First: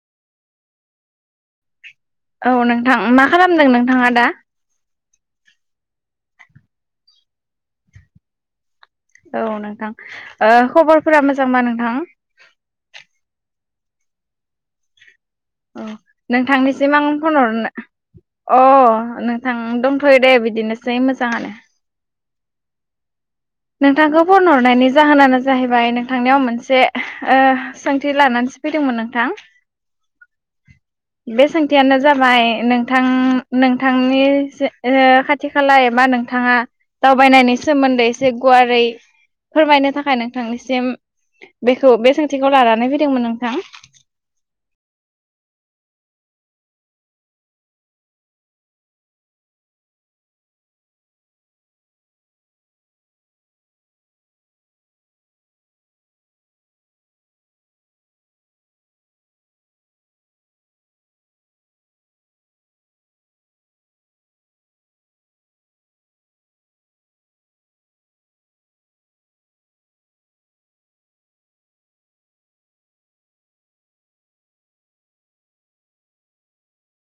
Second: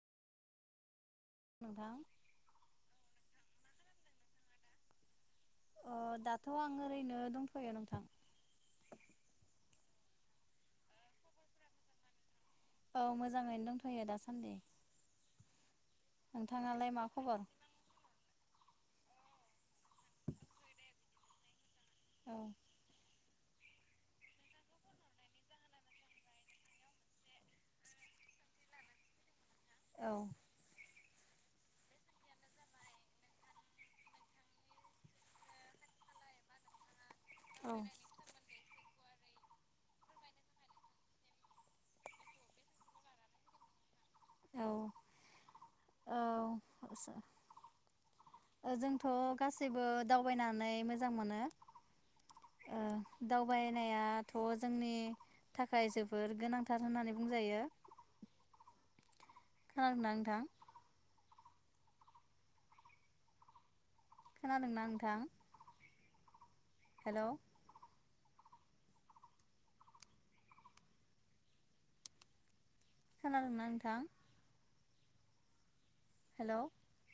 नोंथां औ नोंथां मा खालामदों नों? आंया दा अ दाथ आं ओरैनो दंथयो नोंथां। औ नोंथां ओ खबरफ्रा मोजां बा नोंथां? औ मोजाङैनो दंथयो दासान्दि। औ नोंथाङालाय नोंथांनिसिम मा आं फन खबर हरनो अ नोंथां दंथ'यो दे बिदिनोसै मोजाङानो। औ। नोंथांखौ फन हरनायनि जाहोनानो जाहैबाय नोंथांनियाव मोनसे ओ सोंथि लानानैसो फैदोंमोन नोंथां। औ बे सोंथियानो जाबाय नोंथां नोंथांनि जे-ए खाथि खाला एबा नोंथाङा दावबायनायनि औ सोमोन्दै एसे गुवारै फोरमायनो थाखाय नोंथांनिसिम बेखौ बे सोंथिखौ लानानै फैदोंमोन नोंथां। औ औ आसा जोंथ गासैबो दावबायनानै मोजां मोनो ओ दावबायनायाथ जोंनि थाखाय जोबोर गोनांथार होननानै बुंजायो। खोनादोंना नोंथा? खोनादोंना नोंथां? हेल। खोनां नोंथां। हेलौ